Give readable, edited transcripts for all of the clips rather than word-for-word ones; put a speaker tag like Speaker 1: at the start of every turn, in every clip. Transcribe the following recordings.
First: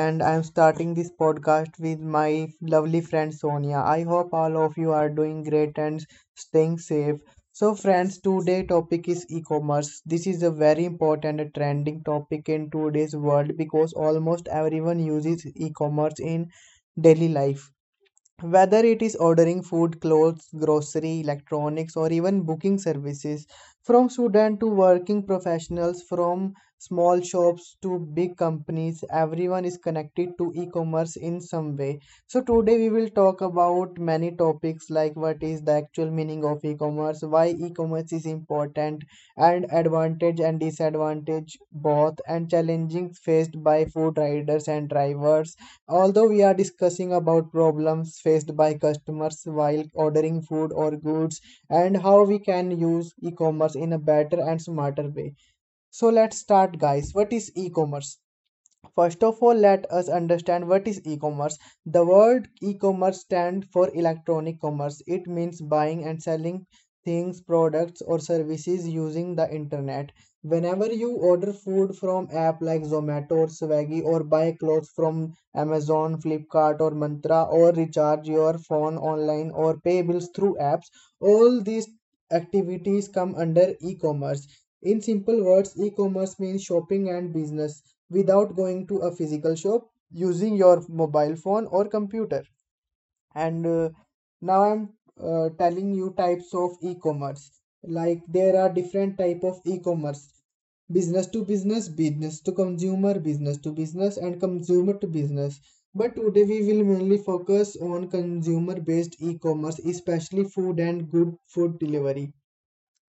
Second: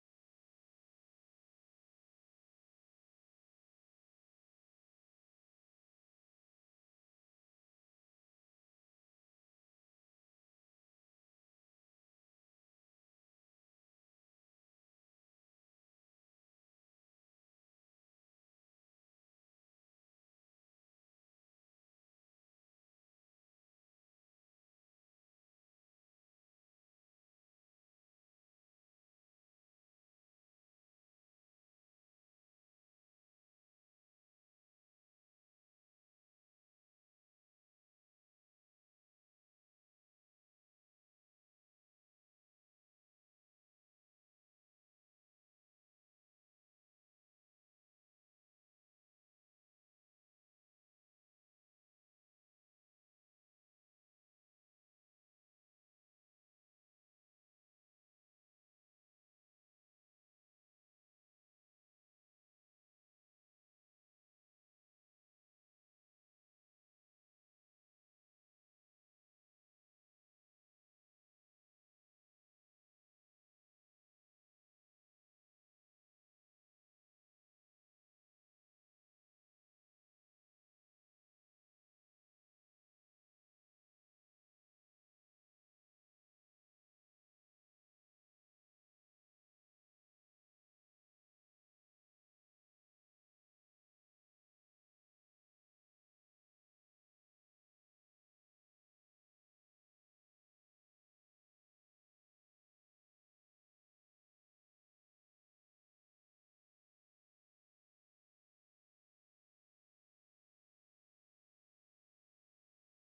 Speaker 1: And I am starting this podcast with my lovely friend Sonia. I hope all of you are doing great and staying safe. So, friends, today topic is e-commerce. This is a very important and trending topic in today's world because almost everyone uses e-commerce in daily life, whether it is ordering food, clothes, grocery, electronics, or even booking services, from student to working professionals, from small shops to big companies, everyone is connected to e-commerce in some way. So today we will talk about many topics like what is the actual meaning of e-commerce, why e-commerce is important, and advantage and disadvantage both, and challenges faced by food riders and drivers. Although we are discussing about problems faced by customers while ordering food or goods and how we can use e-commerce in a better and smarter way. So let's start, guys. What is e-commerce? First of all, let us understand what is e-commerce. The word e-commerce stands for electronic commerce. It means buying and selling things, products or services using the internet. Whenever you order food from app like Zomato or Swaggy, or buy clothes from Amazon, Flipkart or Mantra, or recharge your phone online, or pay bills through apps, all these activities come under e-commerce. In simple words, e-commerce means shopping and business without going to a physical shop, using your mobile phone or computer. And Now I'm telling you types of e-commerce. Like, there are different type of e-commerce: business to business, business to consumer, business to business, and consumer to business. But today we will mainly focus on consumer based e-commerce, especially food and good food delivery.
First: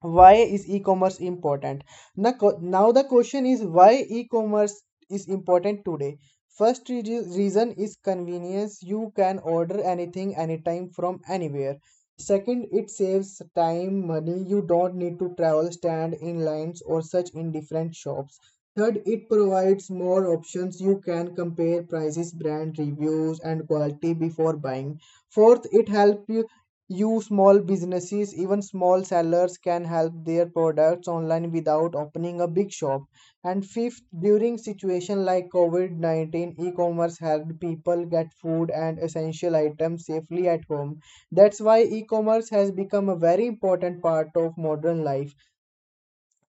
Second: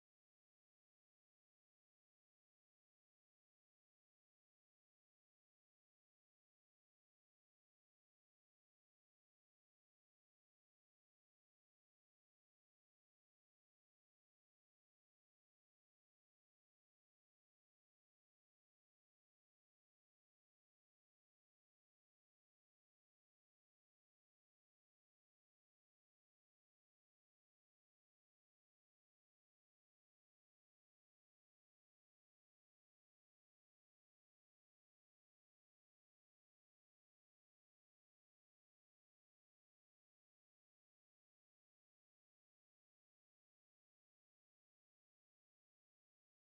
Speaker 1: Why is e-commerce important? Now the question is, why e-commerce is important today? First, reason is convenience. You can order anything, anytime, from anywhere. Second, it saves time, money. You don't need to travel, stand in lines, or search in different shops. Third, it provides more options. You can compare prices, brand reviews, and quality before buying. Fourth, it helps you small businesses. Even small sellers can help their products online without opening a big shop. And fifth, during situation like COVID-19, e-commerce helped people get food and essential items safely at home. That's why e-commerce has become a very important part of modern life.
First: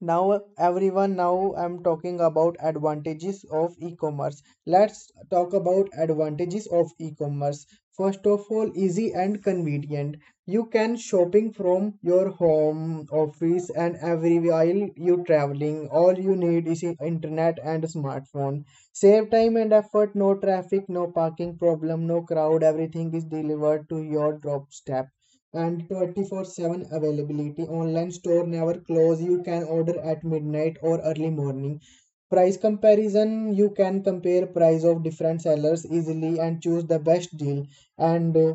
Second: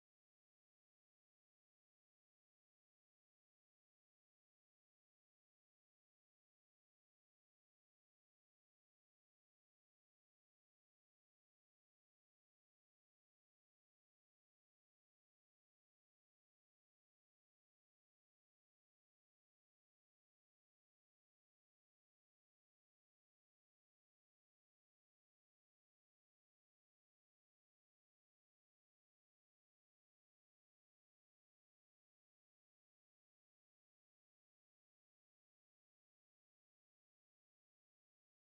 Speaker 1: Now, everyone, now I'm talking about advantages of e-commerce. Let's talk about advantages of e-commerce. First of all, easy and convenient. You can shopping from your home, office, and every while you traveling. All you need is internet and smartphone. Save time and effort. No traffic, no parking problem, no crowd. Everything is delivered to your doorstep. And 24/7 availability. Online store never close. You can order at midnight or early morning. Price comparison, you can compare price of different sellers easily and choose the best deal. And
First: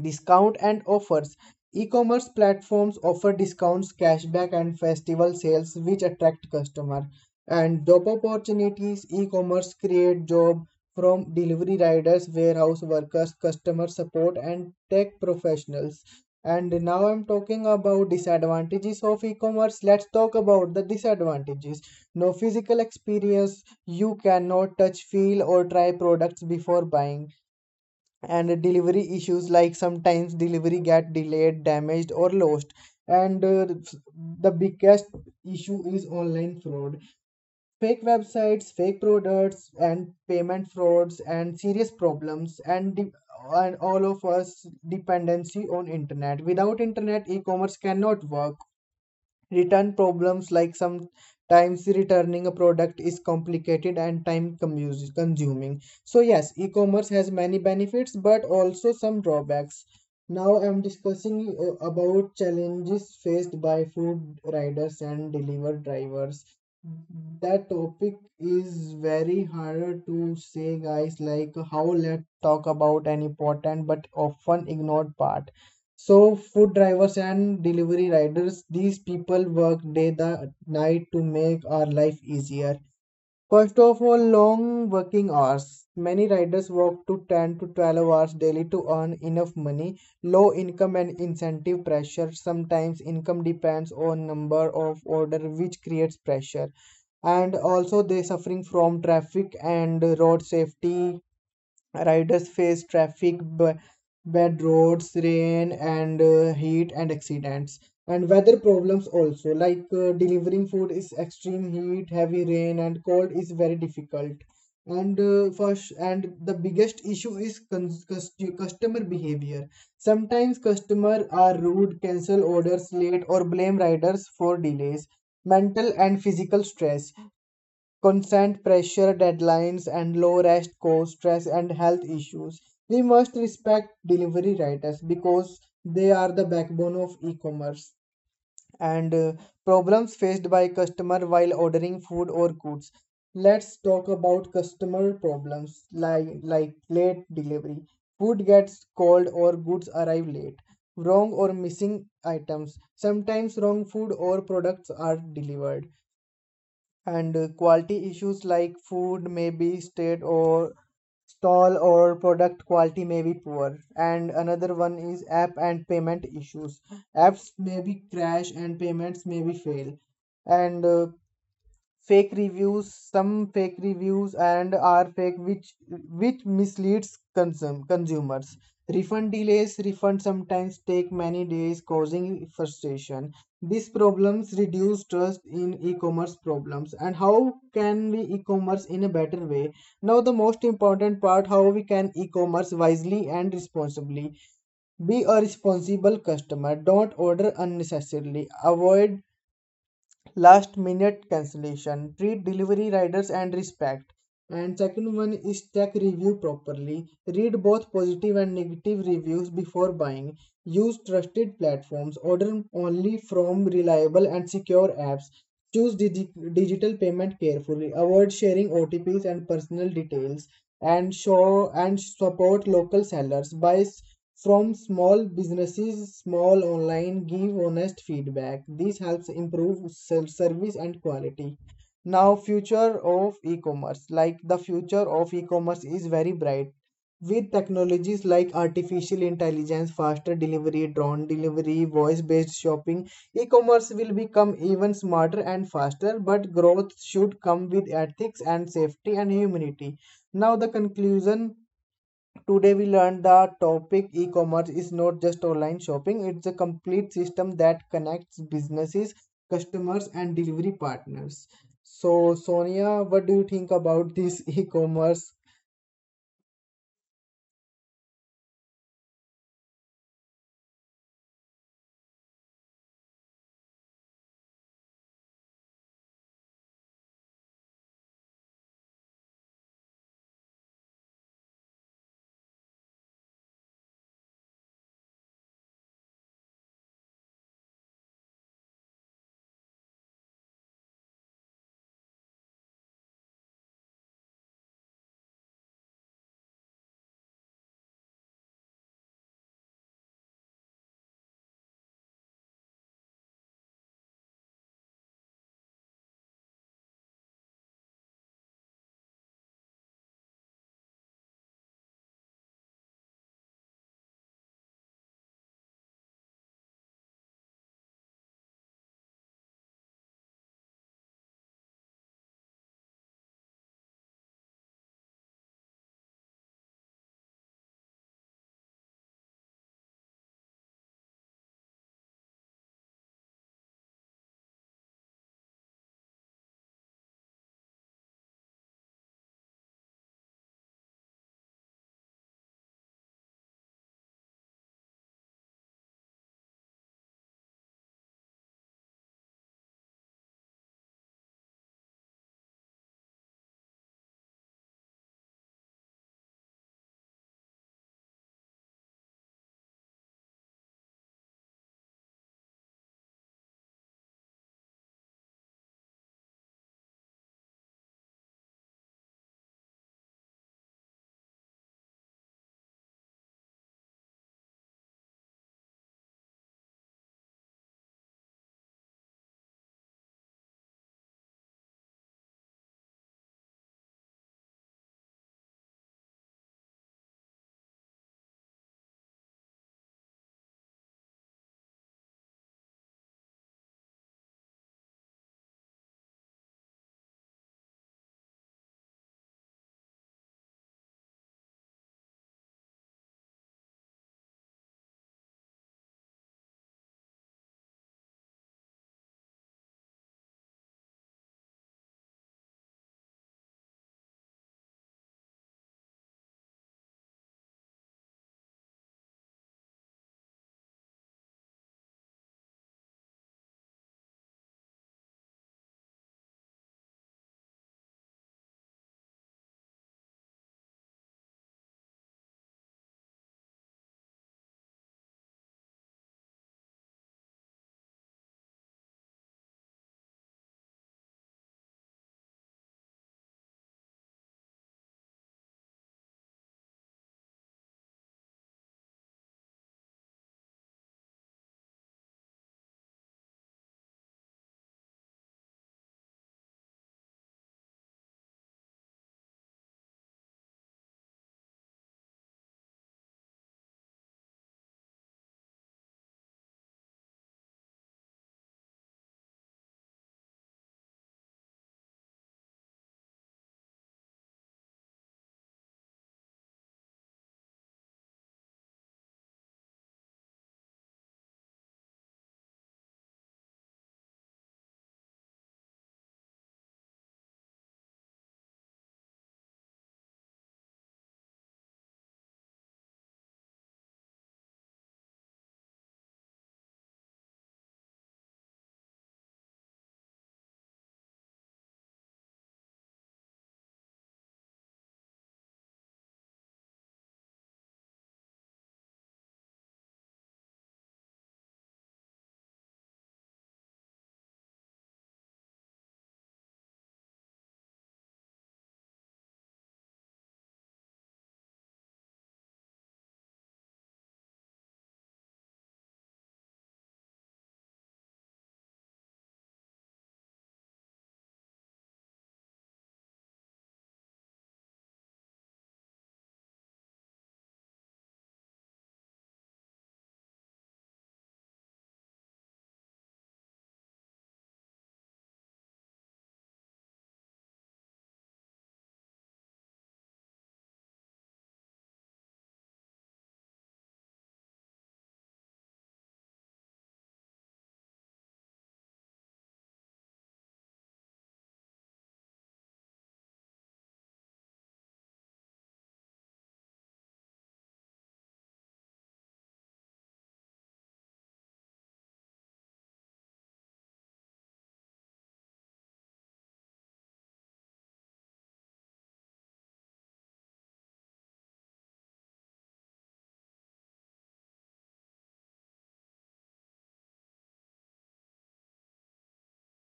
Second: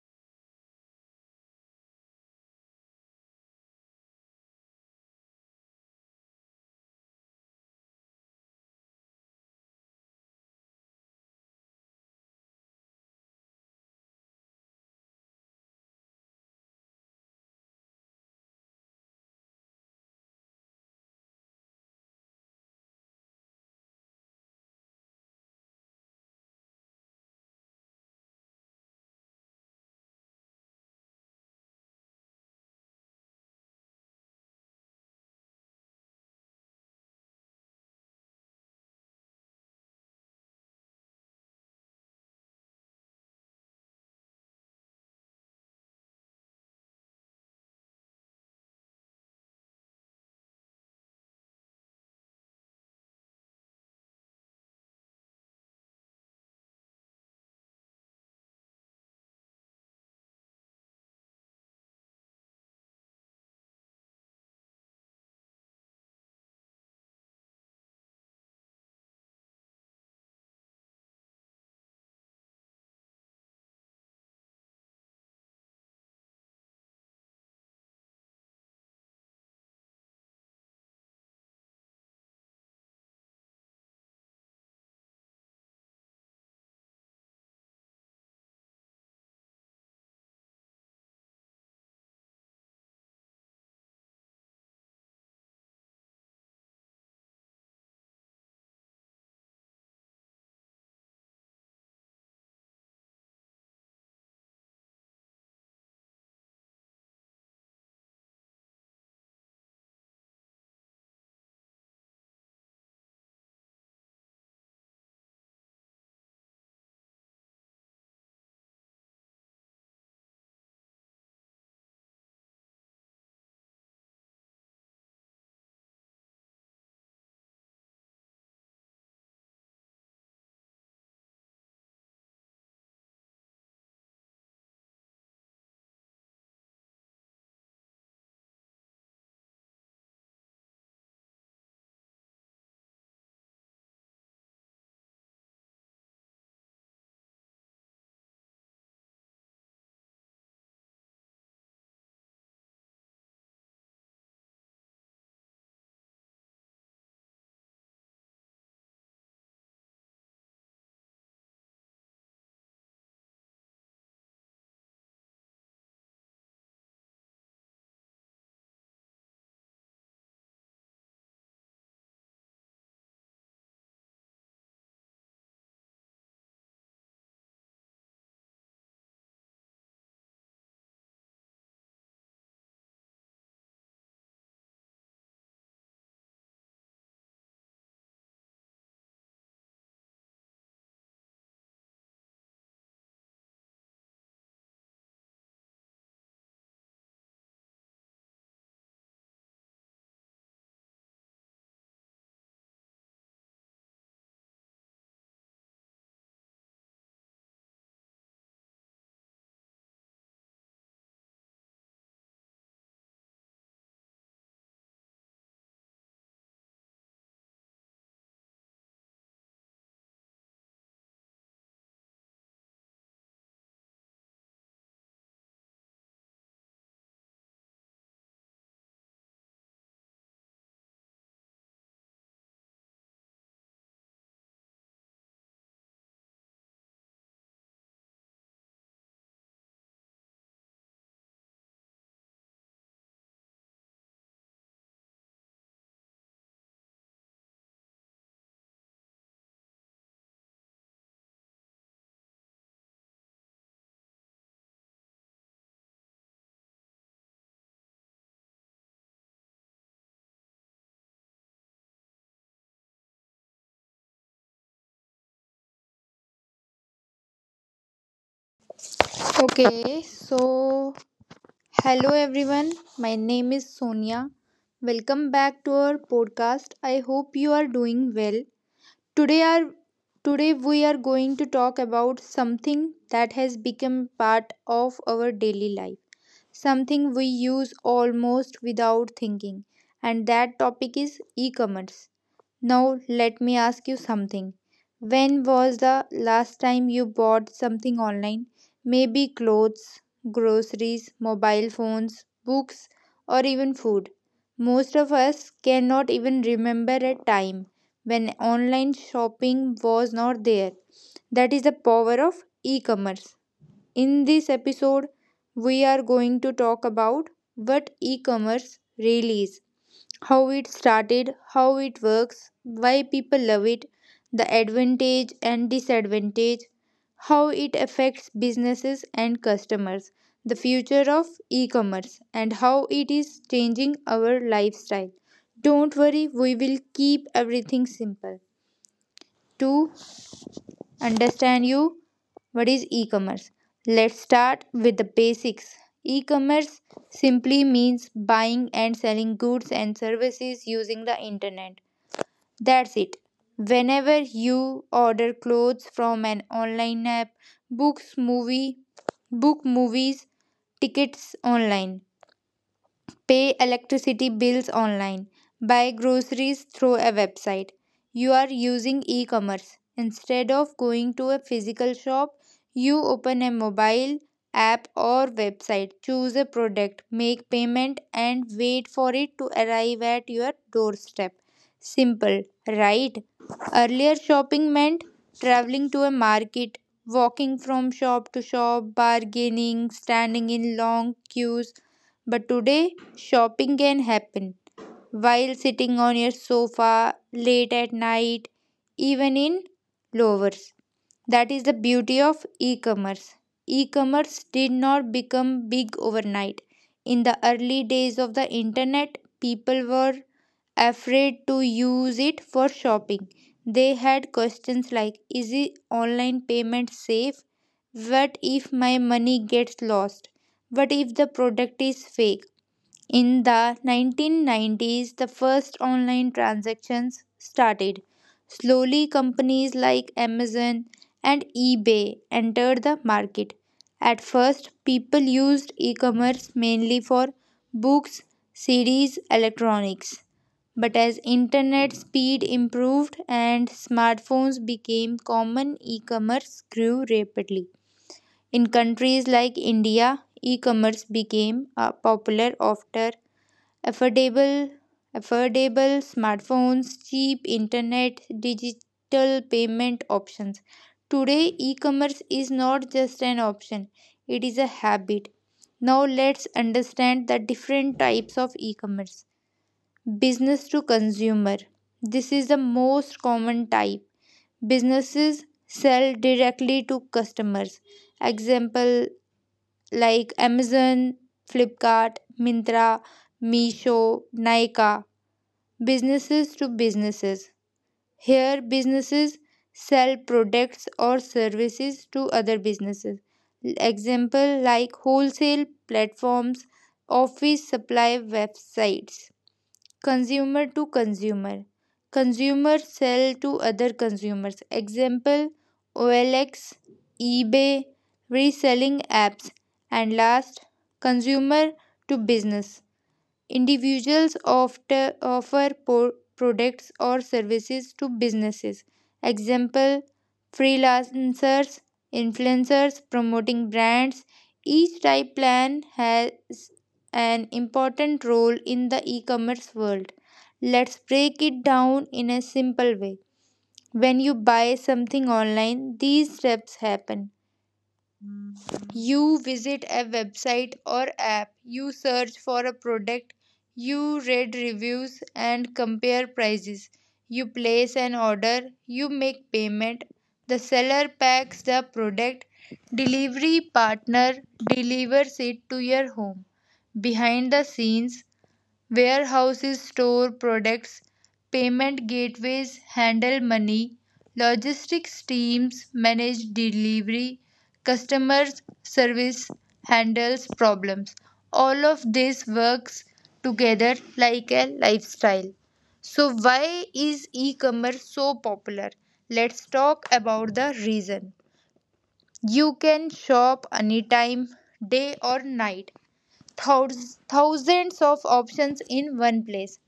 Speaker 1: Discount and offers. E-commerce platforms offer discounts, cashback, and festival sales which attract customers. And job opportunities, e-commerce create job, from delivery riders, warehouse workers, customer support, and tech professionals. And now I'm talking about disadvantages of e-commerce. Let's talk about the disadvantages. No physical experience. You cannot touch, feel, or try products before buying. And delivery issues, like sometimes delivery get delayed, damaged, or lost. And The biggest issue is online fraud. Fake websites, fake products, and payment frauds and serious problems, and all of us dependency on internet. Without internet, e-commerce cannot work. Return problems, like sometimes returning a product is complicated and time consuming. So yes, e-commerce has many benefits but also some drawbacks. Now I'm discussing about challenges faced by food riders and delivery drivers. That topic is very hard to say, guys. Like, how, let's talk about an important but often ignored part. So, food drivers and delivery riders, these people work day the night to make our life easier. First of all, long working hours. Many riders work to 10 to 12 hours daily to earn enough money. Low income and incentive pressure. Sometimes income depends on number of order which creates pressure. And also they suffering from traffic and road safety. Riders face traffic, bad roads, rain, and heat, and accidents. And weather problems also, like delivering food is extreme heat, heavy rain, and cold is very difficult. And First, and the biggest issue is customer behavior. Sometimes customers are rude, cancel orders late, or blame riders for delays. Mental and physical stress. Constant pressure, deadlines, and low rest cause stress and health issues. We must respect delivery riders because they are the backbone of e-commerce. And Problems faced by customer while ordering food or goods. Let's talk about customer problems, like late delivery. Food gets cold or goods arrive late. Wrong or missing items. Sometimes wrong food or products are delivered. And Quality issues, like food may be state or stall, or product quality may be poor. And another one is app and payment issues. Apps may be crash and payments may be fail. And Fake reviews, some fake reviews and are fake, which misleads consumers. Refund delays, refund sometimes take many days, causing frustration. These problems reduce trust in e-commerce problems. And how can we e-commerce in a better way? Now the most important part, how we can e-commerce wisely and responsibly. Be a responsible customer. Don't order unnecessarily, avoid last minute cancellation, treat delivery riders and respect. And second one is, check review properly. Read both positive and negative reviews before buying. Use trusted platforms, order only from reliable and secure apps. Choose digital payment carefully, avoid sharing OTPs and personal details. And show and support local sellers, buy from small businesses, small online. Give honest feedback, this helps improve self service and quality. Now, future of e-commerce. Like, the future of e-commerce is very bright, with technologies like artificial intelligence, faster delivery, drone delivery, voice based shopping. E-commerce will become even smarter and faster, but growth should come with ethics and safety and humanity. Now the conclusion. Today we learned the topic e-commerce is not just online shopping, it's a complete system that connects businesses, customers, and delivery partners. So, Sonia, what do you think about this e-commerce?
Speaker 2: Okay, so hello everyone. My name is Sonia. Welcome back to our podcast. I hope you are doing well. Today are today we are going to talk about something that has become part of our daily life. Something we use almost without thinking. And that topic is e-commerce. Now, let me ask you something. When was the last time you bought something online? Maybe clothes, groceries, mobile phones, books, or even food. Most of us cannot even remember a time when online shopping was not there. That is the power of e commerce. In this episode, we are going to talk about what e commerce really is, how it started, how it works, why people love it, the advantage and disadvantage, how it affects businesses and customers, the future of e commerce, and how it is changing our lifestyle. Don't worry, we will keep everything simple. To understand you what is e-commerce. Let's start with the basics. E-commerce simply means buying and selling goods and services using the internet. That's it. Whenever you order clothes from an online app, books, movie, book movies, tickets online, pay electricity bills online. Buy groceries through a website. You are using e commerce. Instead of going to a physical shop, you open a mobile app or website, choose a product, make payment, and wait for it to arrive at your doorstep. Simple, right? Earlier, shopping meant traveling to a market, walking from shop to shop, bargaining, standing in long queues. But today, shopping can happen while sitting on your sofa, late at night, even in lowers. That is the beauty of e commerce. E commerce did not become big overnight. In the early days of the internet, people were afraid to use it for shopping. They had questions like, is it online payment safe? What if my money gets lost? What if the product is fake? In the 1990s, the first online transactions started. Slowly, companies like Amazon and eBay entered the market. At first, people used e commerce mainly for books, CDs, electronics. But as internet speed improved and smartphones became common, e commerce grew rapidly. In countries like India, e commerce became popular after affordable affordable smartphones, cheap internet, digital payment options. Today e-commerce is not just an option, it is a habit. Now let's understand the different types of e-commerce. Business to consumer: this is the most common type. Businesses sell directly to customers. Example, like Amazon, Flipkart, Mintra, Meesho, Nika. Businesses to businesses. Here, businesses sell products or services to other businesses. Example, like wholesale platforms, office supply websites. Consumer to consumer. Consumers sell to other consumers. Example, OLX, eBay, reselling apps. And last, consumer to business. Individuals often offer products or services to businesses. Example, freelancers, influencers, promoting brands. Each type plan has an important role in the e commerce world. Let's break it down in a simple way. When you buy something online, these steps happen: you visit a website or app, you search for a product, you read reviews and compare prices, you place an order, you make payment, the seller packs the product, delivery partner delivers it to your home. Behind the scenes, warehouses store products, payment gateways handle money, logistics teams manage delivery, customer service handles problems. All of this works together like a lifestyle. So, why is e commerce so popular? Let's talk about the reason. You can shop anytime, day or night. Thousands of options in one place,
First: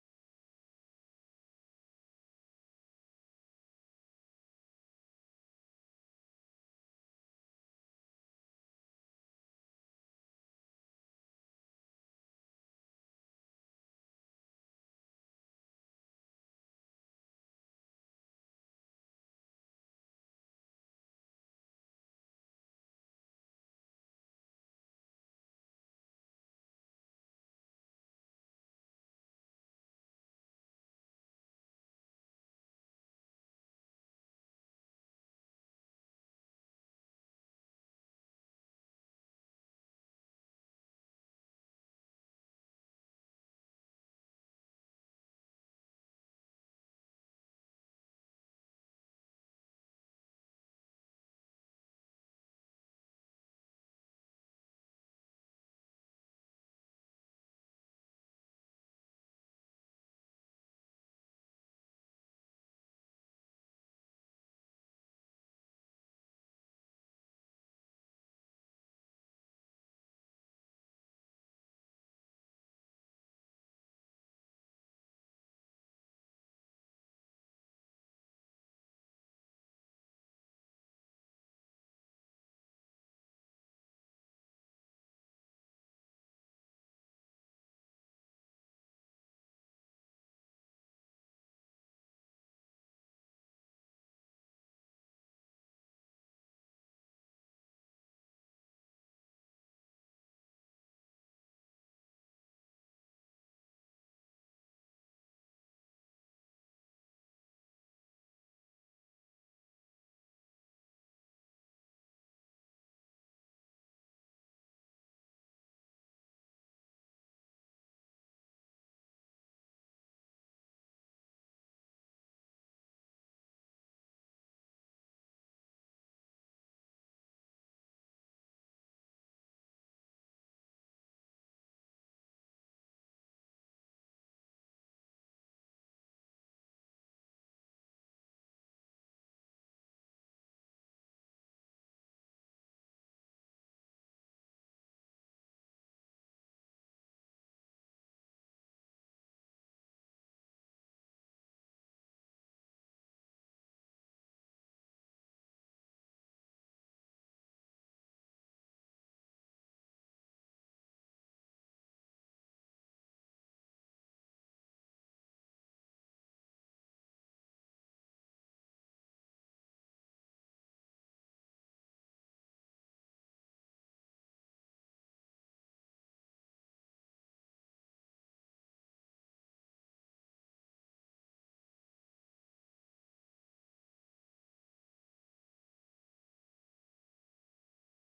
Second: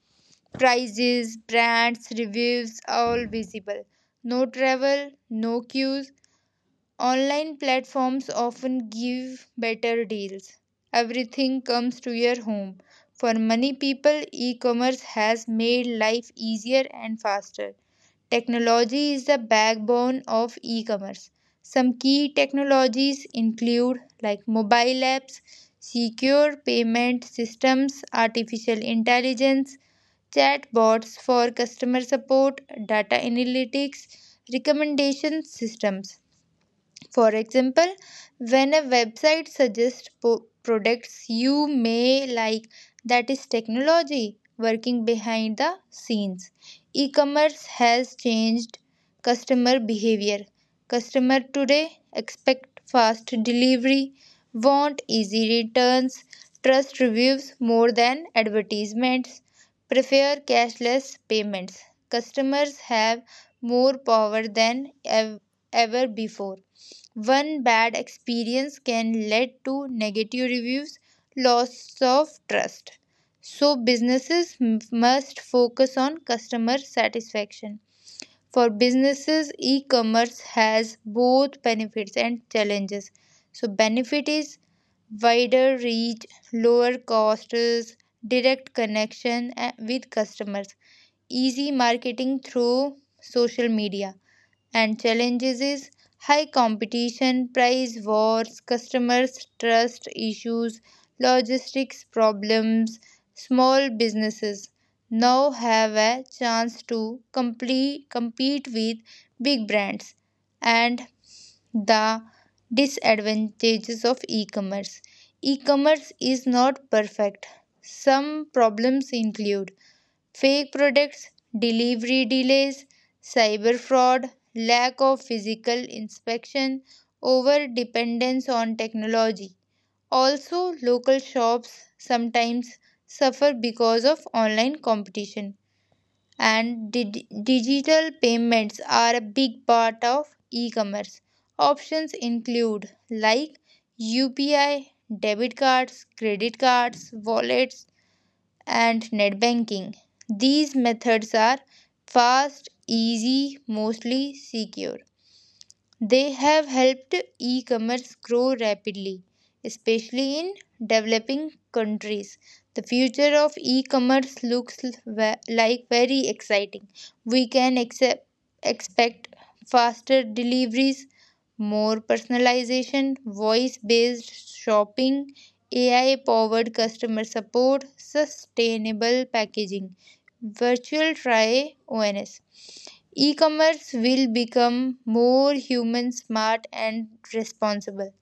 Speaker 2: prices, brands, reviews, all visible. No travel, no queues. Online platforms often give better deals. Everything comes to your home. For many people, e commerce has made life easier and faster. Technology is the backbone of e commerce. Some key technologies include like mobile apps, secure payment systems, artificial intelligence, chatbots for customer support, data analytics, recommendation systems. For example, when a website suggests products you may like, that is technology working behind the scenes. E commerce has changed customer behavior. Customer today expect fast delivery, want easy returns, trust reviews more than advertisements, prefer cashless payments. Customers have more power than ever before. One bad experience can lead to negative reviews, loss of trust. So, businesses must focus on customer satisfaction. For businesses, e commerce has both benefits and challenges. So, benefit is wider reach, lower costs, direct connection with customers, easy marketing through social media, and challenges is high competition, price wars, customers trust issues, logistics problems. Small businesses now have a chance to compete with big brands. And the disadvantages of e-commerce. E-commerce is not perfect. Some problems include fake products, delivery delays, cyber fraud, lack of physical inspection, over dependence on technology. Also, local shops sometimes suffer because of online competition. And digital payments are a big part of e commerce. Options include like UPI, debit cards, credit cards, wallets, and net banking. These methods are fast, easy, mostly secure. They have helped e commerce grow rapidly, especially in developing countries. The future of e commerce looks like very exciting. We can expect faster deliveries, more personalization, voice based shopping, AI powered customer support, sustainable packaging, virtual try ONS. E-commerce will become more human, smart and responsible.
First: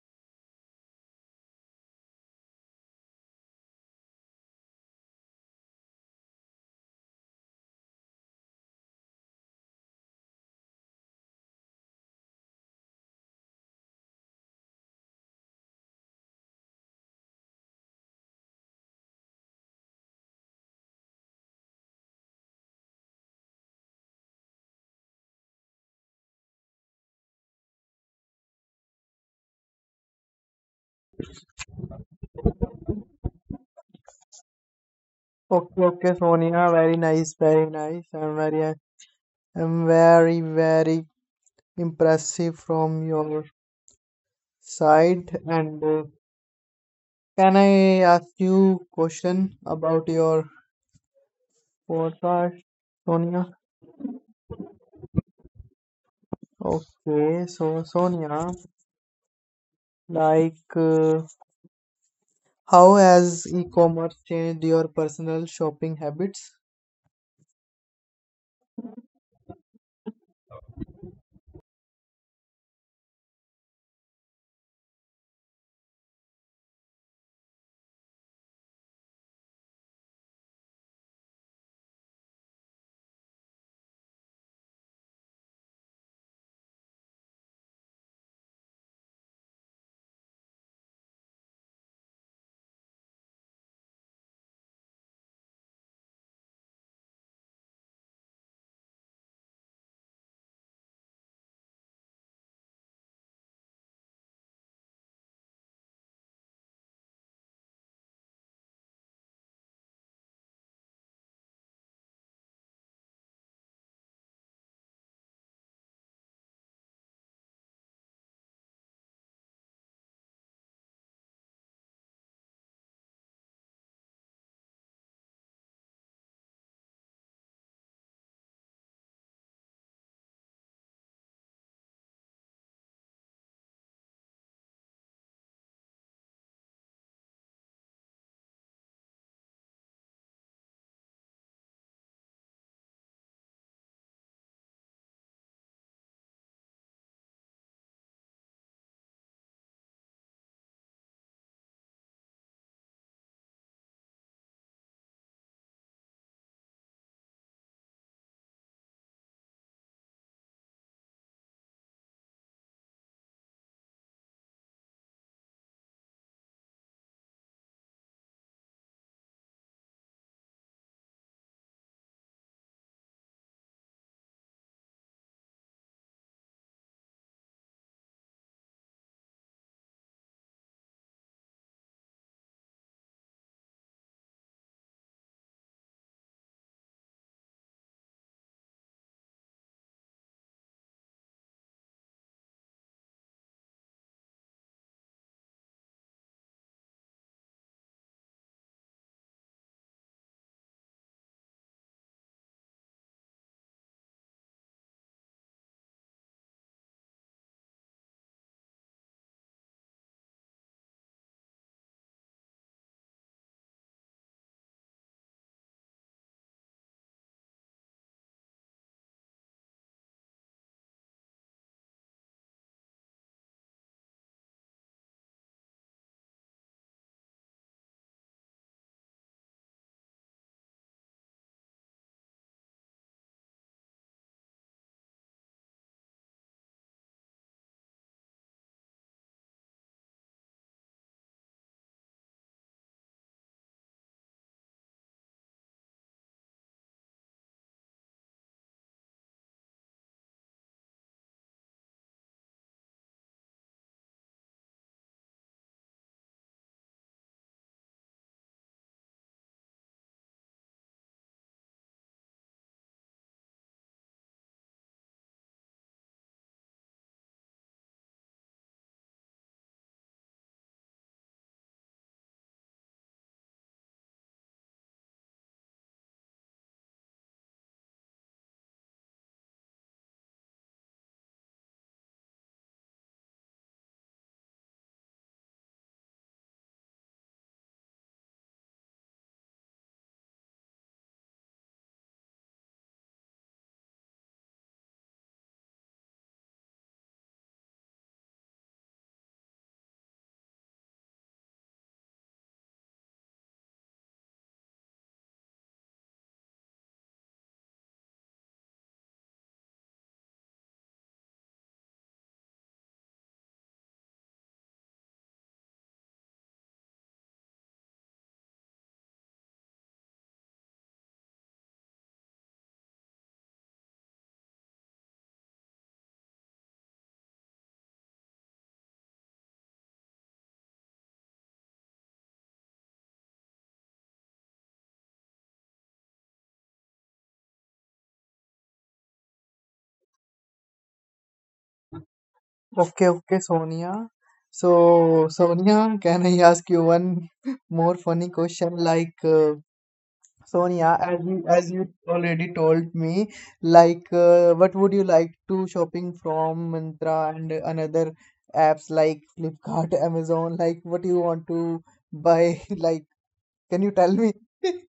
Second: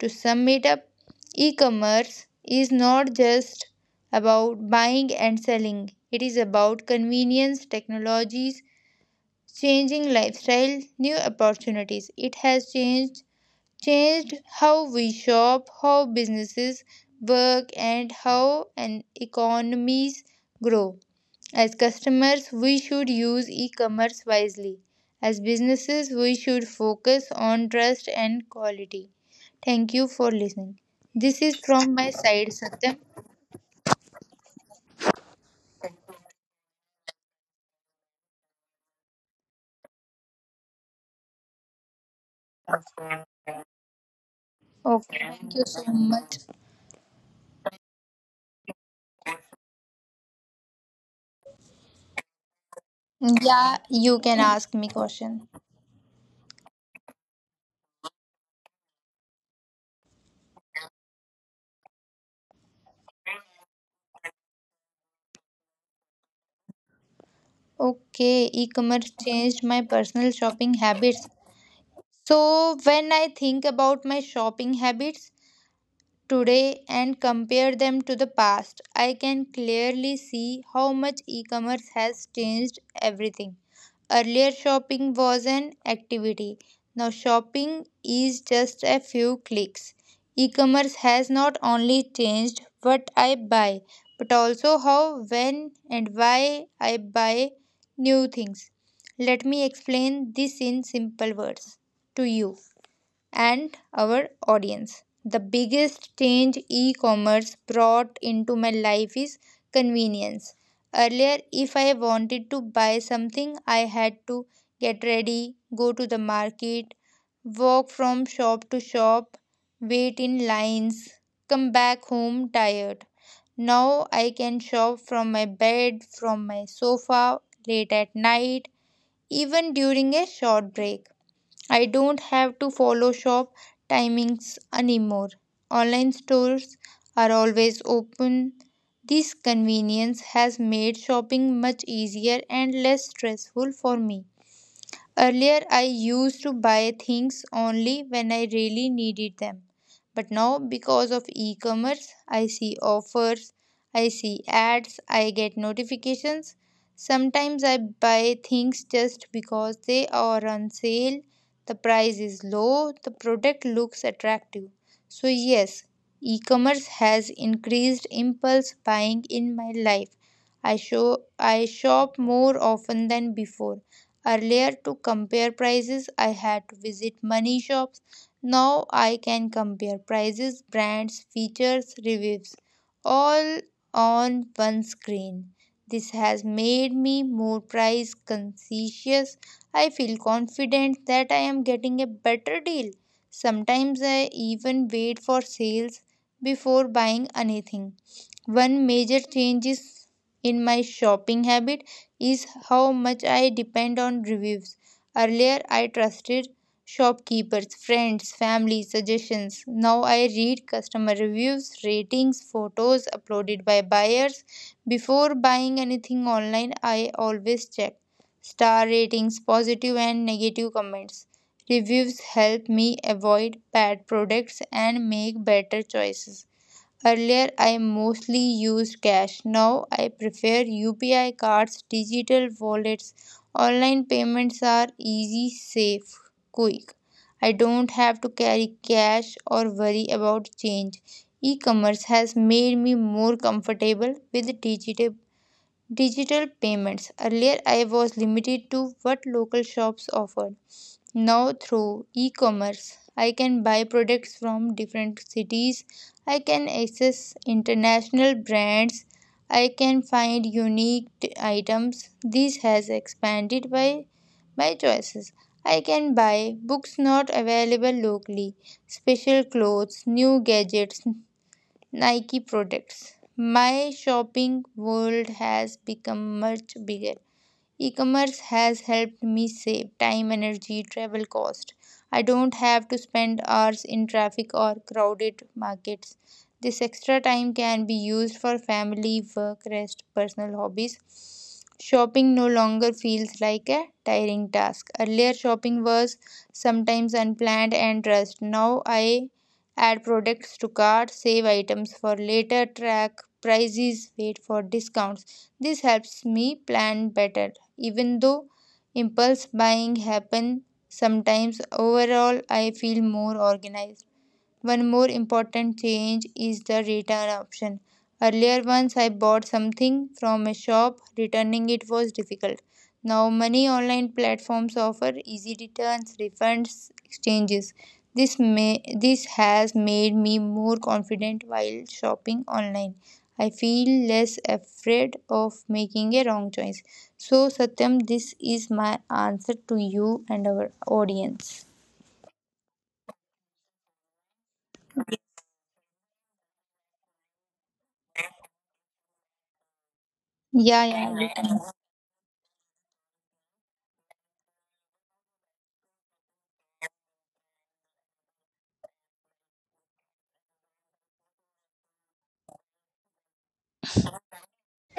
Speaker 2: To sum it up, e-commerce is not just about buying and selling. It is about convenience, technologies, changing lifestyle, new opportunities. It has changed how we shop, how businesses work, and how an economies grow. As customers, we should use e commerce wisely. As businesses, we should focus on trust and quality. Thank you for listening. This is from my side, Satyam.
Speaker 1: Okay, okay, Sonia, very nice, very nice. I'm very, very impressive from your
Speaker 2: Okay,
Speaker 1: side.
Speaker 2: thank you
Speaker 1: And
Speaker 2: so much.
Speaker 1: Can I ask you question about your podcast, Sonia?
Speaker 2: Yeah, you can ask me question.
Speaker 1: Okay, so Sonia, like, how has e-commerce changed your personal shopping habits?
Speaker 2: Okay, e-commerce changed my personal shopping habits. So, when I think about my shopping habits today and compare them to the past, I can clearly see how much e commerce has changed everything. Earlier, shopping was an activity. Now, shopping is just a few clicks. E commerce has not only changed what I buy, but also how, when, and why I buy new things. Let me explain this in simple words to you and our audience. The biggest change e commerce brought into my life is convenience. Earlier, if I wanted to buy something, I had to get ready, go to the market, walk from shop to shop, wait in lines, come back home tired. Now I can shop from my bed, from my sofa, late at night, even during a short break. I don't have to follow shop timings anymore. Online stores are always open. This convenience has made shopping much easier and less stressful for me. Earlier, I used to buy things only when I really needed them. But now, because of e commerce, I see offers, I see ads, I get notifications. Sometimes I buy things just because they are on sale, the price is low, the product looks attractive. So, yes, e commerce has increased impulse buying in my life. I shop more often than before. Earlier, to compare prices, I had to visit many shops. Now I can compare prices, brands, features, reviews, all on one screen. This has made me more price conscious. I feel confident that I am getting a better deal. Sometimes I even wait for sales before buying anything. One major change is in my shopping habit is how much I depend on reviews. Earlier, I trusted shopkeepers, friends, family suggestions. Now I read customer reviews, ratings, photos uploaded by buyers. Before buying anything online, I always check star ratings, positive and negative comments. Reviews help me avoid bad products and make better choices. Earlier, I mostly used cash. Now, I prefer UPI cards, digital wallets. Online payments are easy, safe, quick. I don't have to carry cash or worry about change. E commerce has made me more comfortable with digital payments. Earlier, I was limited to what local shops offered. Now through e-commerce, I can buy products from different cities. I can access international brands. I can find unique items. This has expanded by my choices. I can buy books not available locally, special clothes, new gadgets, Nike products. My shopping world has become much bigger. E-commerce has helped me save time, energy, travel cost. I don't have to spend hours in traffic or crowded markets. This extra time can be used for family, work, rest, personal hobbies. Shopping no longer feels like a tiring task. Earlier, shopping was sometimes unplanned and rushed. Now, I add products to cart, save items for later, track prices, wait for discounts. This helps me plan better, even though impulse buying happens sometimes. Overall, I feel more organized. One more important change is the return option. Earlier, once I bought something from a shop, returning it was difficult. Now, many online platforms offer easy returns, refunds, exchanges. This has made me more confident while shopping online. I feel less afraid of making a wrong choice. So, Satyam, this is my answer to you and our audience.
Speaker 1: Okay, okay, Sonia. So, Sonia, can I ask you one more funny question?
Speaker 2: Yeah,
Speaker 1: Sonia,
Speaker 2: yeah.
Speaker 1: as you already told me, what would you like to shopping from Myntra and another apps like Flipkart, Amazon? Like, what do you want to buy? Like, can you tell me?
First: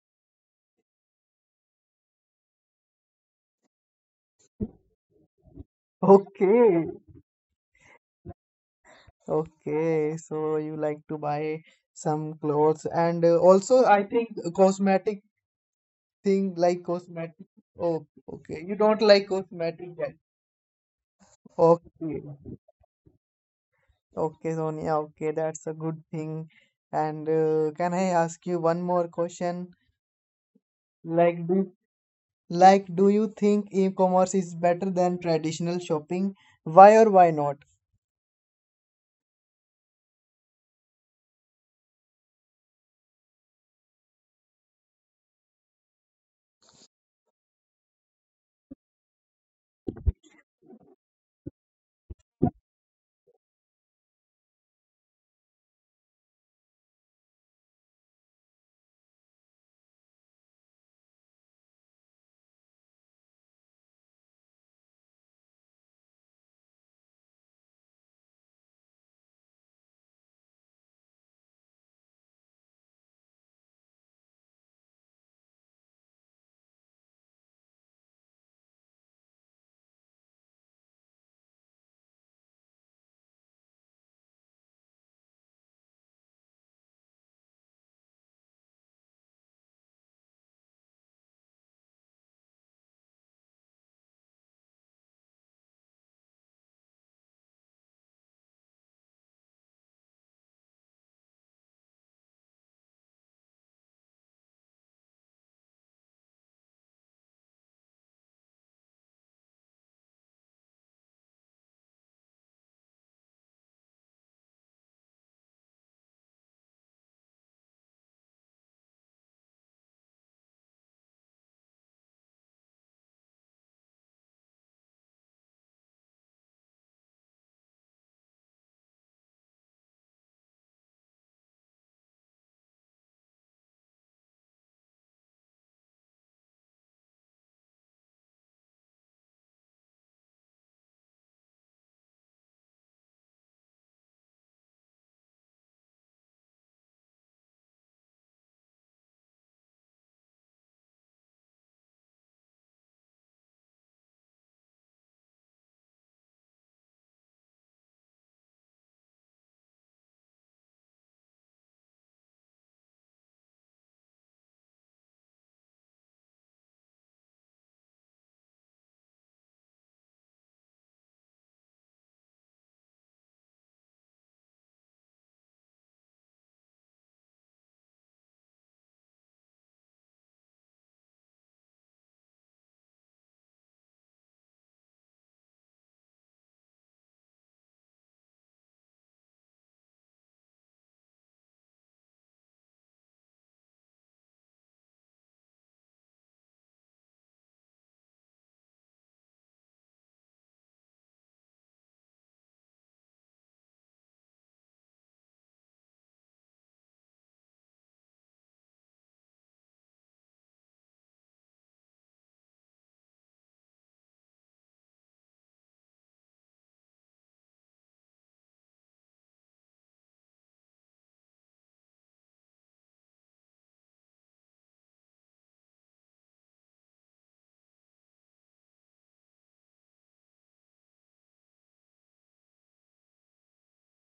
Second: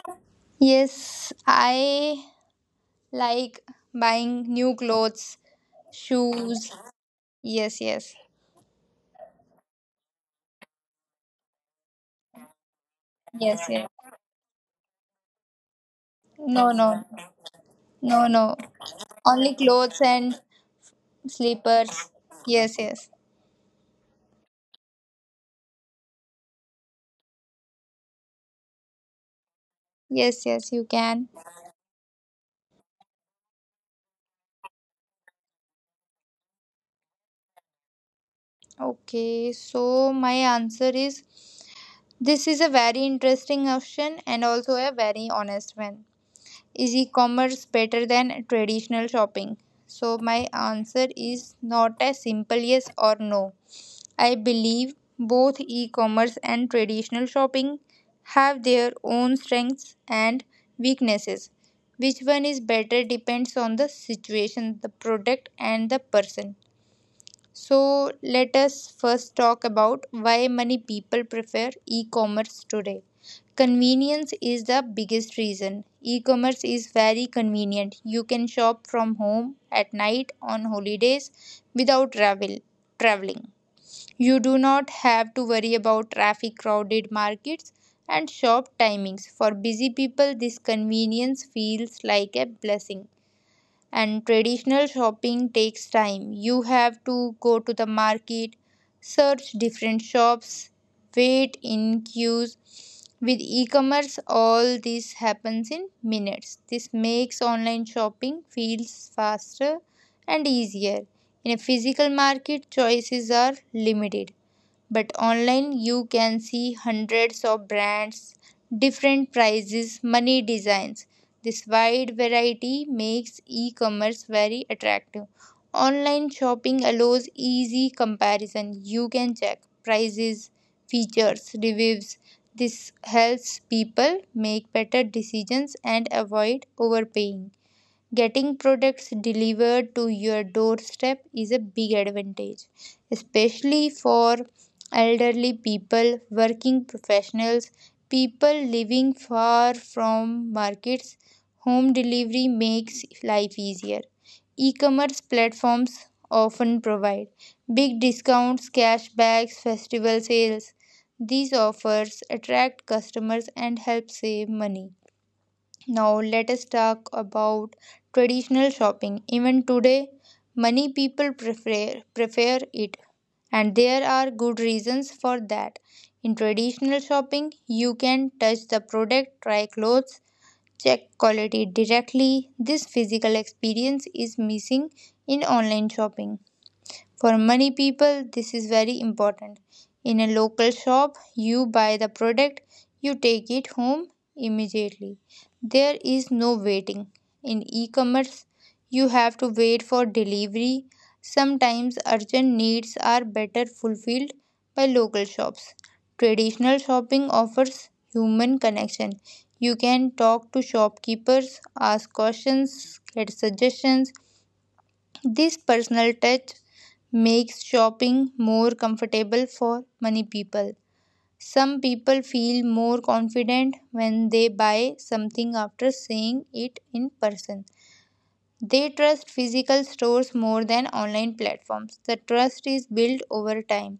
Speaker 2: Yes, I like buying new clothes, shoes.
Speaker 1: Okay.
Speaker 2: Yes, yes,
Speaker 1: Okay, so you like to buy some clothes, and
Speaker 2: yes,
Speaker 1: also
Speaker 2: yes.
Speaker 1: I think cosmetic thing,
Speaker 2: No,
Speaker 1: like
Speaker 2: no,
Speaker 1: cosmetic. Oh,
Speaker 2: no, no.
Speaker 1: okay. You don't like
Speaker 2: Only
Speaker 1: cosmetic.
Speaker 2: clothes
Speaker 1: then.
Speaker 2: and slippers.
Speaker 1: Okay.
Speaker 2: Yes, yes,
Speaker 1: Okay, Sonia. Okay, that's a good thing. And Can I ask you one more question?
Speaker 2: yes, yes, you can.
Speaker 1: Like do like, do you think e-commerce is better than traditional shopping? Why or why not?
Speaker 2: Okay, so my answer is this is a very interesting option and also a very honest one. Is e commerce better than traditional shopping? So, my answer is not a simple yes or no. I believe both e-commerce and traditional shopping have their own strengths and weaknesses. Which one is better depends on the situation, the product, and the person. So, let us first talk about why many people prefer e-commerce today. Convenience is the biggest reason. E-commerce is very convenient. You can shop from home at night on holidays without traveling. You do not have to worry about traffic, crowded markets, and shop timings. For busy people, this convenience feels like a blessing. And traditional shopping takes time. You have to go to the market, search different shops, wait in queues. With e commerce, all this happens in minutes. This makes online shopping feels faster and easier. In a physical market, choices are limited but online you can see hundreds of brands, different prices, money designs. This wide variety makes e-commerce very attractive. Online shopping allows easy comparison. You can check prices, features, reviews. This helps people make better decisions and avoid overpaying. Getting products delivered to your doorstep is a big advantage, especially for elderly people, working professionals, people living far from markets. Home delivery makes life easier. E commerce platforms often provide big discounts, cashbacks, festival sales. These offers attract customers and help save money. Now, let us talk about traditional shopping. Even today, many people prefer it, and there are good reasons for that. In traditional shopping, you can touch the product, try clothes, check quality directly. This physical experience is missing in online shopping. For many people, this is very important. In a local shop, you buy the product, you take it home immediately. There is no waiting. In e commerce, you have to wait for delivery. Sometimes urgent needs are better fulfilled by local shops. Traditional shopping offers human connection. You can talk to shopkeepers, ask questions, get suggestions. This personal touch makes shopping more comfortable for many people. Some people feel more confident when they buy something after seeing it in person. They trust physical stores more than online platforms. The trust is built over time.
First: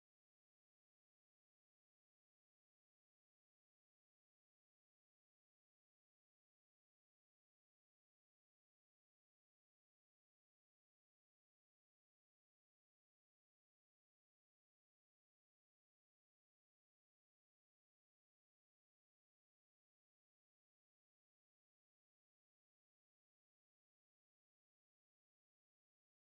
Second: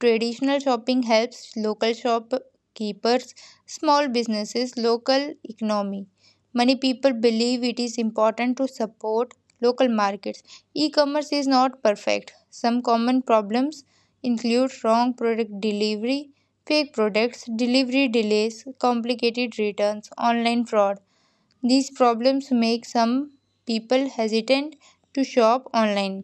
Speaker 2: Traditional shopping helps local shopkeepers, small businesses, local economy. Many people believe it is important to support local markets. E-commerce is not perfect. Some common problems include wrong product delivery, fake products, delivery delays, complicated returns, online fraud. These problems make some people hesitant to shop online.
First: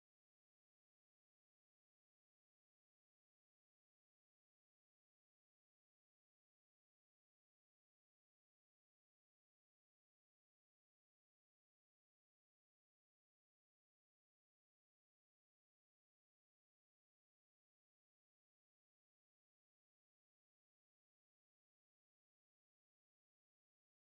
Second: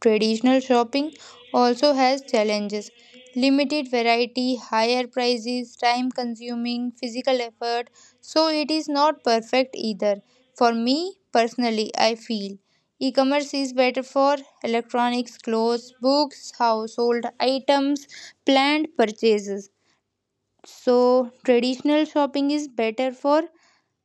Speaker 2: Traditional shopping also has challenges: limited variety, higher prices, time consuming, physical effort, so it is not perfect either. For me personally, I feel e commerce is better for electronics, clothes, books, household items, planned purchases. So, traditional shopping is better for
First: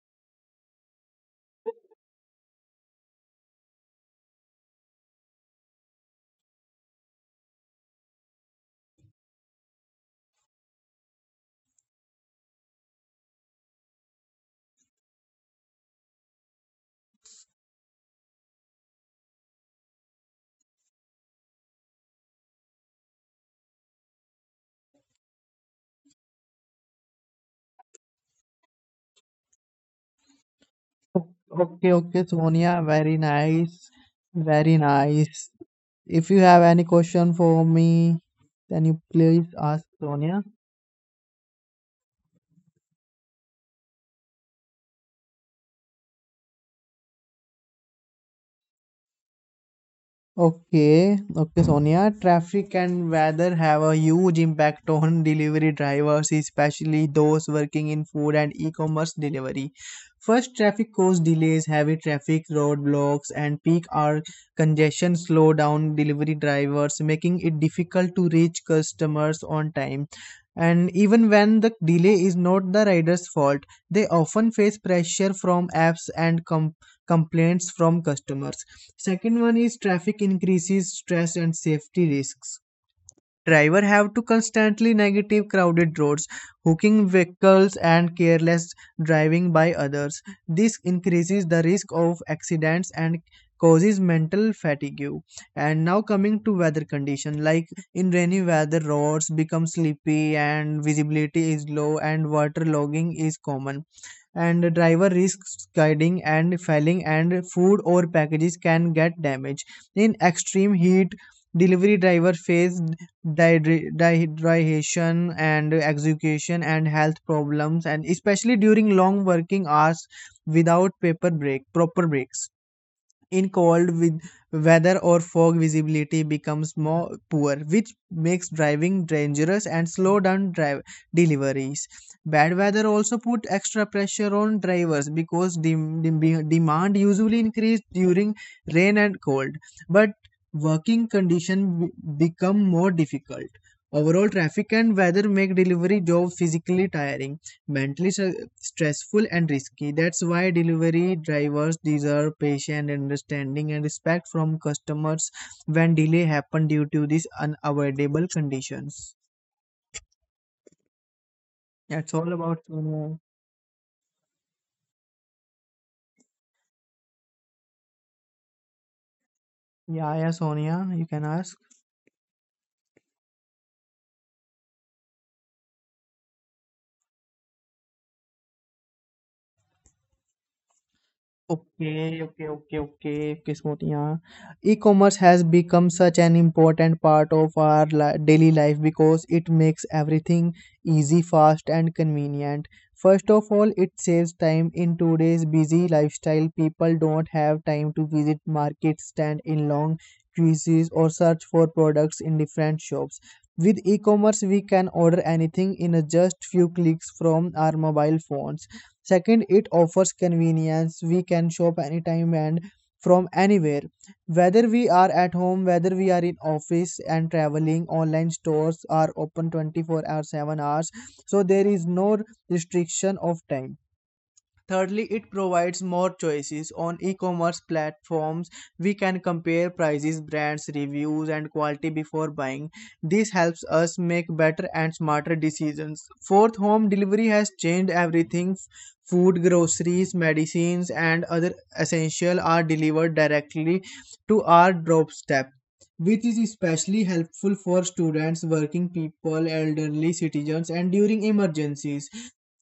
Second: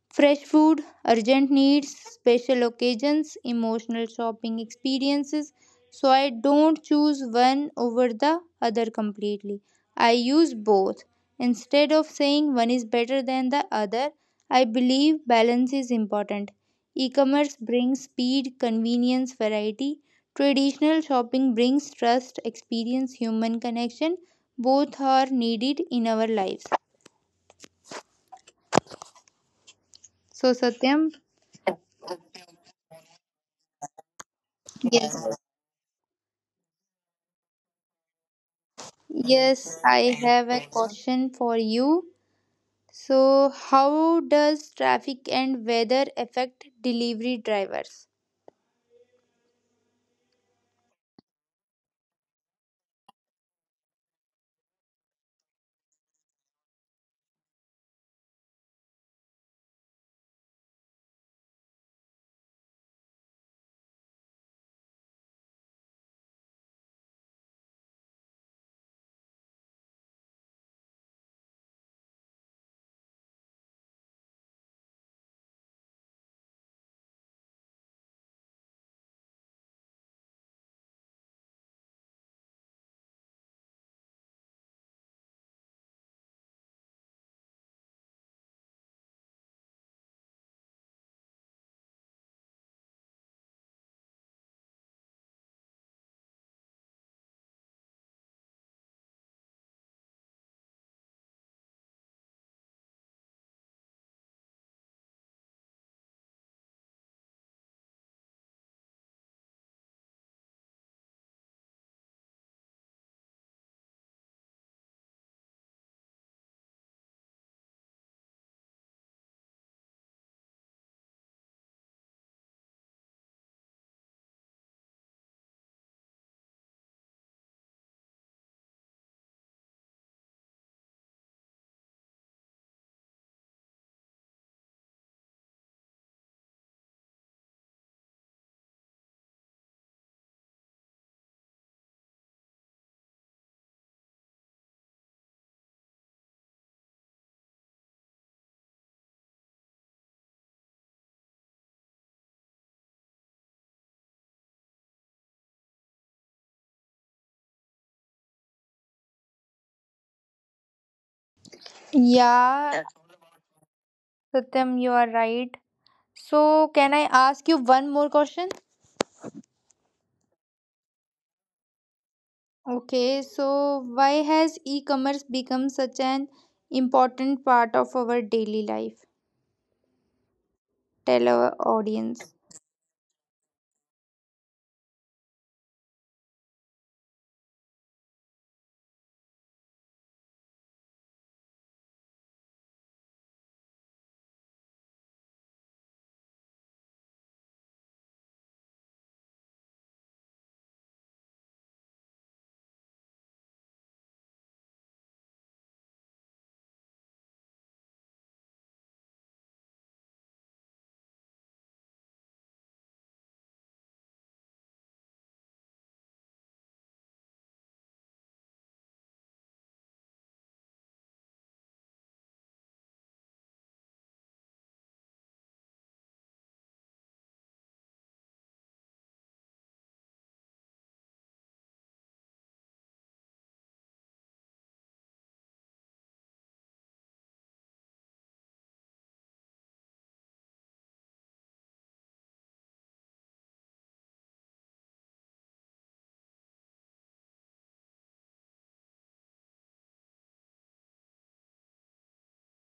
Speaker 2: fresh food, urgent needs, special occasions, emotional shopping experiences. So I don't choose one over the other completely. I use both. Instead of saying one is better than the other, I believe balance is important. E commerce brings speed, convenience, variety. Traditional shopping brings trust, experience, human connection. Both are needed in our lives. So, Satyam.
Speaker 1: Okay, okay, Sonia, very nice, very nice. If you have any question for me, can you please
Speaker 2: Yes,
Speaker 1: ask,
Speaker 2: I have
Speaker 1: Sonia?
Speaker 2: a question for you. So, how does traffic and weather affect delivery drivers?
Speaker 1: Okay, okay, Sonia. Traffic and weather have a huge impact on delivery drivers, especially those working in food and e-commerce delivery. First, traffic cause delays. Heavy traffic, roadblocks, and peak hour congestion slow down delivery drivers, making it difficult to reach customers on time. And even when the delay is not the rider's fault, they often face pressure from apps and complaints from customers. Second one is, traffic increases stress and safety risks. Driver have to constantly navigate crowded roads, hooking vehicles, and careless driving by others. This increases the risk of accidents and causes mental fatigue. And now coming to weather condition, like in rainy weather, roads become sleepy and visibility is low and water logging is common, and the driver risks skidding and falling, and food or packages can get damaged. In extreme heat, delivery driver face dehydration and exhaustion, and health problems, and especially during long working hours without paper break proper breaks. In cold with weather or fog, visibility becomes more poor, which makes driving dangerous and slow down drive deliveries. Bad weather also put extra pressure on drivers because demand usually increase during rain and cold, but working condition become more difficult. Overall, traffic and weather make delivery job physically tiring, mentally stressful, and risky. That's why delivery drivers deserve patience, understanding, and respect from customers when delay happen due to these unavoidable conditions. That's all about,
Speaker 2: Yeah,
Speaker 1: Sonia.
Speaker 2: Satyam, you are right. So, can I ask you one more question?
Speaker 1: Yeah, yeah, Sonia, you can ask.
Speaker 2: Okay, so why has e-commerce become such an important part of our daily life? Tell our
Speaker 1: Okay,
Speaker 2: audience.
Speaker 1: okay, okay, okay, okay, Smriti, yeah. E-commerce has become such an important part of our daily life because it makes everything easy, fast, and convenient. First of all, it saves time in today's busy lifestyle. People don't have time to visit markets, stand in long queues, or search for products in different shops. With e-commerce, we can order anything in a just few clicks from our mobile phones. Second, it offers convenience. We can shop anytime and from anywhere. Whether we are at home, whether we are in office and traveling, online stores are open 24 hours 7 hours. So there is no restriction of time. Thirdly, it provides more choices on e-commerce platforms. We can compare prices, brands, reviews, and quality before buying. This helps us make better and smarter decisions. Fourth, home delivery has changed everything. Food, groceries, medicines, and other essentials are delivered directly to our doorstep, which is especially helpful for students, working people, elderly citizens, and during emergencies.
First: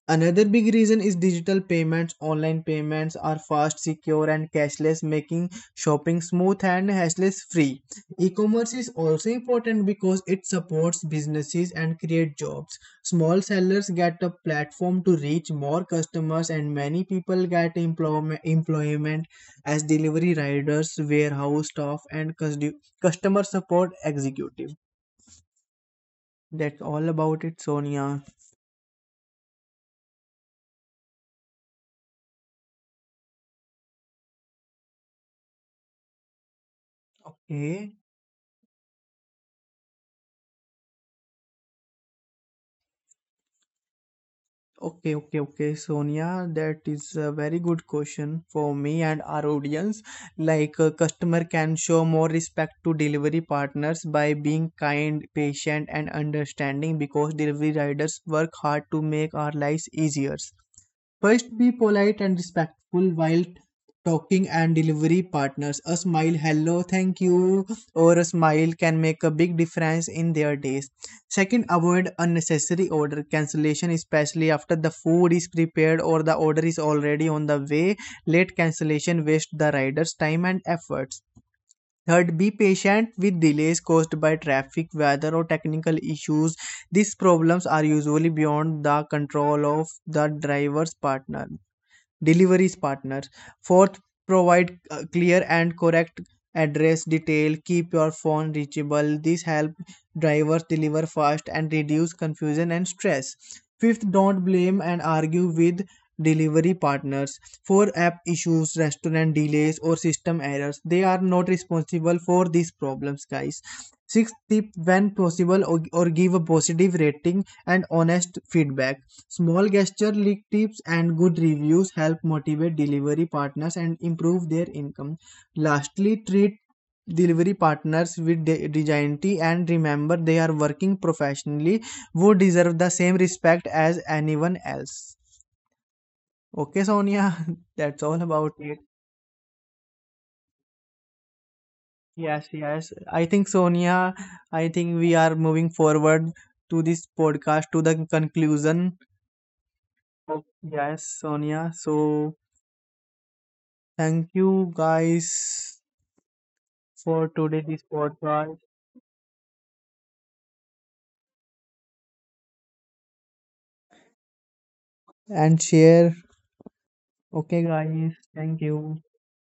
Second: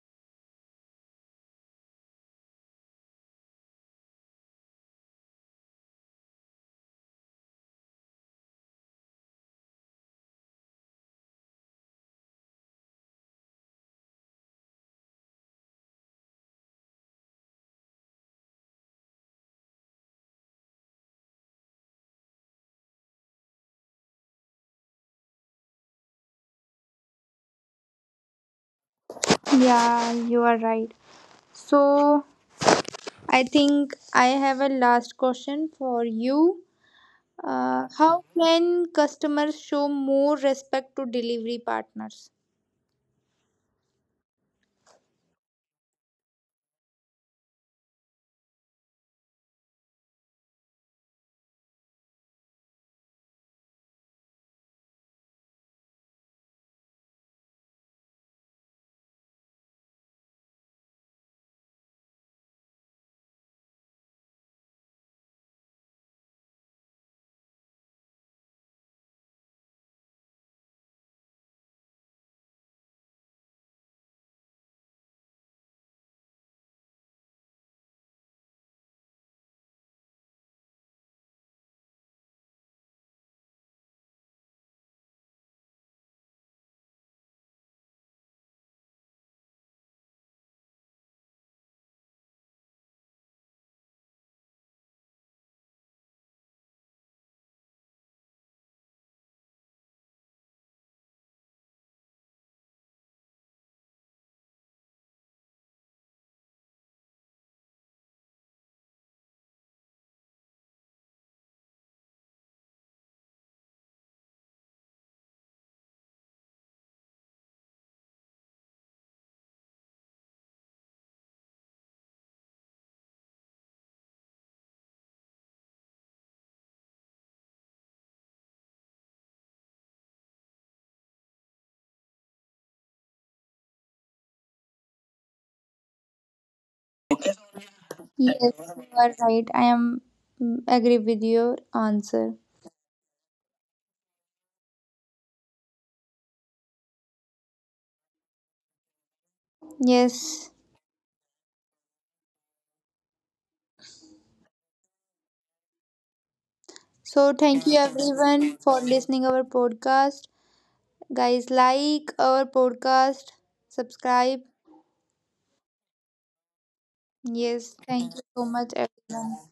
Speaker 1: Another big reason is digital payments. Online payments are fast, secure, and cashless, making shopping smooth and hassle free. E commerce is also important because it supports businesses and creates jobs. Small sellers get a platform to reach more customers, and many people get employment as delivery riders, warehouse staff, and customer support executive. That's all about it, Sonia.
Speaker 2: Yeah, you are right. So, I think I have a last question for you. Uh,
Speaker 1: Okay.
Speaker 2: how can customers show more respect to delivery partners?
Speaker 1: Okay, okay, okay, Sonia, that is a very good question for me and our audience. Like, a customer can show more respect to delivery partners by being kind, patient, and understanding, because delivery riders work hard to make our lives easier. First, be polite and respectful while talking and delivery partners. A smile, hello, thank you, or a smile can make a big difference in their days. Second, avoid unnecessary order cancellation, especially after the food is prepared or the order is already on the way. Late cancellation wastes the rider's time and efforts. Third, be patient with delays caused by traffic, weather, or technical issues. These problems are usually beyond the control of the driver's partner, deliveries partners. Fourth, provide clear and correct address detail. Keep your phone reachable. This help drivers deliver fast and reduce confusion and stress. Fifth, don't blame and argue with delivery partners for app issues, restaurant delays, or system errors. They are not responsible for these problems, guys. Sixth tip, when possible, or give a positive rating and honest feedback. Small gesture, leak tips, and good reviews help motivate delivery partners and improve their income. Lastly, treat delivery partners with dignity, and remember they are working professionally who deserve the same respect as anyone else. Okay, Sonia, that's all
Speaker 2: Yes,
Speaker 1: about it.
Speaker 2: you are right. I am agree with your answer.
Speaker 1: Yes, yes. I think, Sonia, I think we are moving forward to this podcast to the conclusion. Oh,
Speaker 2: Yes.
Speaker 1: yes, Sonia. So, thank you guys
Speaker 2: So
Speaker 1: for
Speaker 2: thank you
Speaker 1: today's
Speaker 2: everyone
Speaker 1: podcast
Speaker 2: for listening our podcast. Guys, like our podcast, subscribe.
Speaker 1: and share. Okay,
Speaker 2: Yes, thank
Speaker 1: guys.
Speaker 2: you so
Speaker 1: Thank
Speaker 2: much
Speaker 1: you.
Speaker 2: everyone.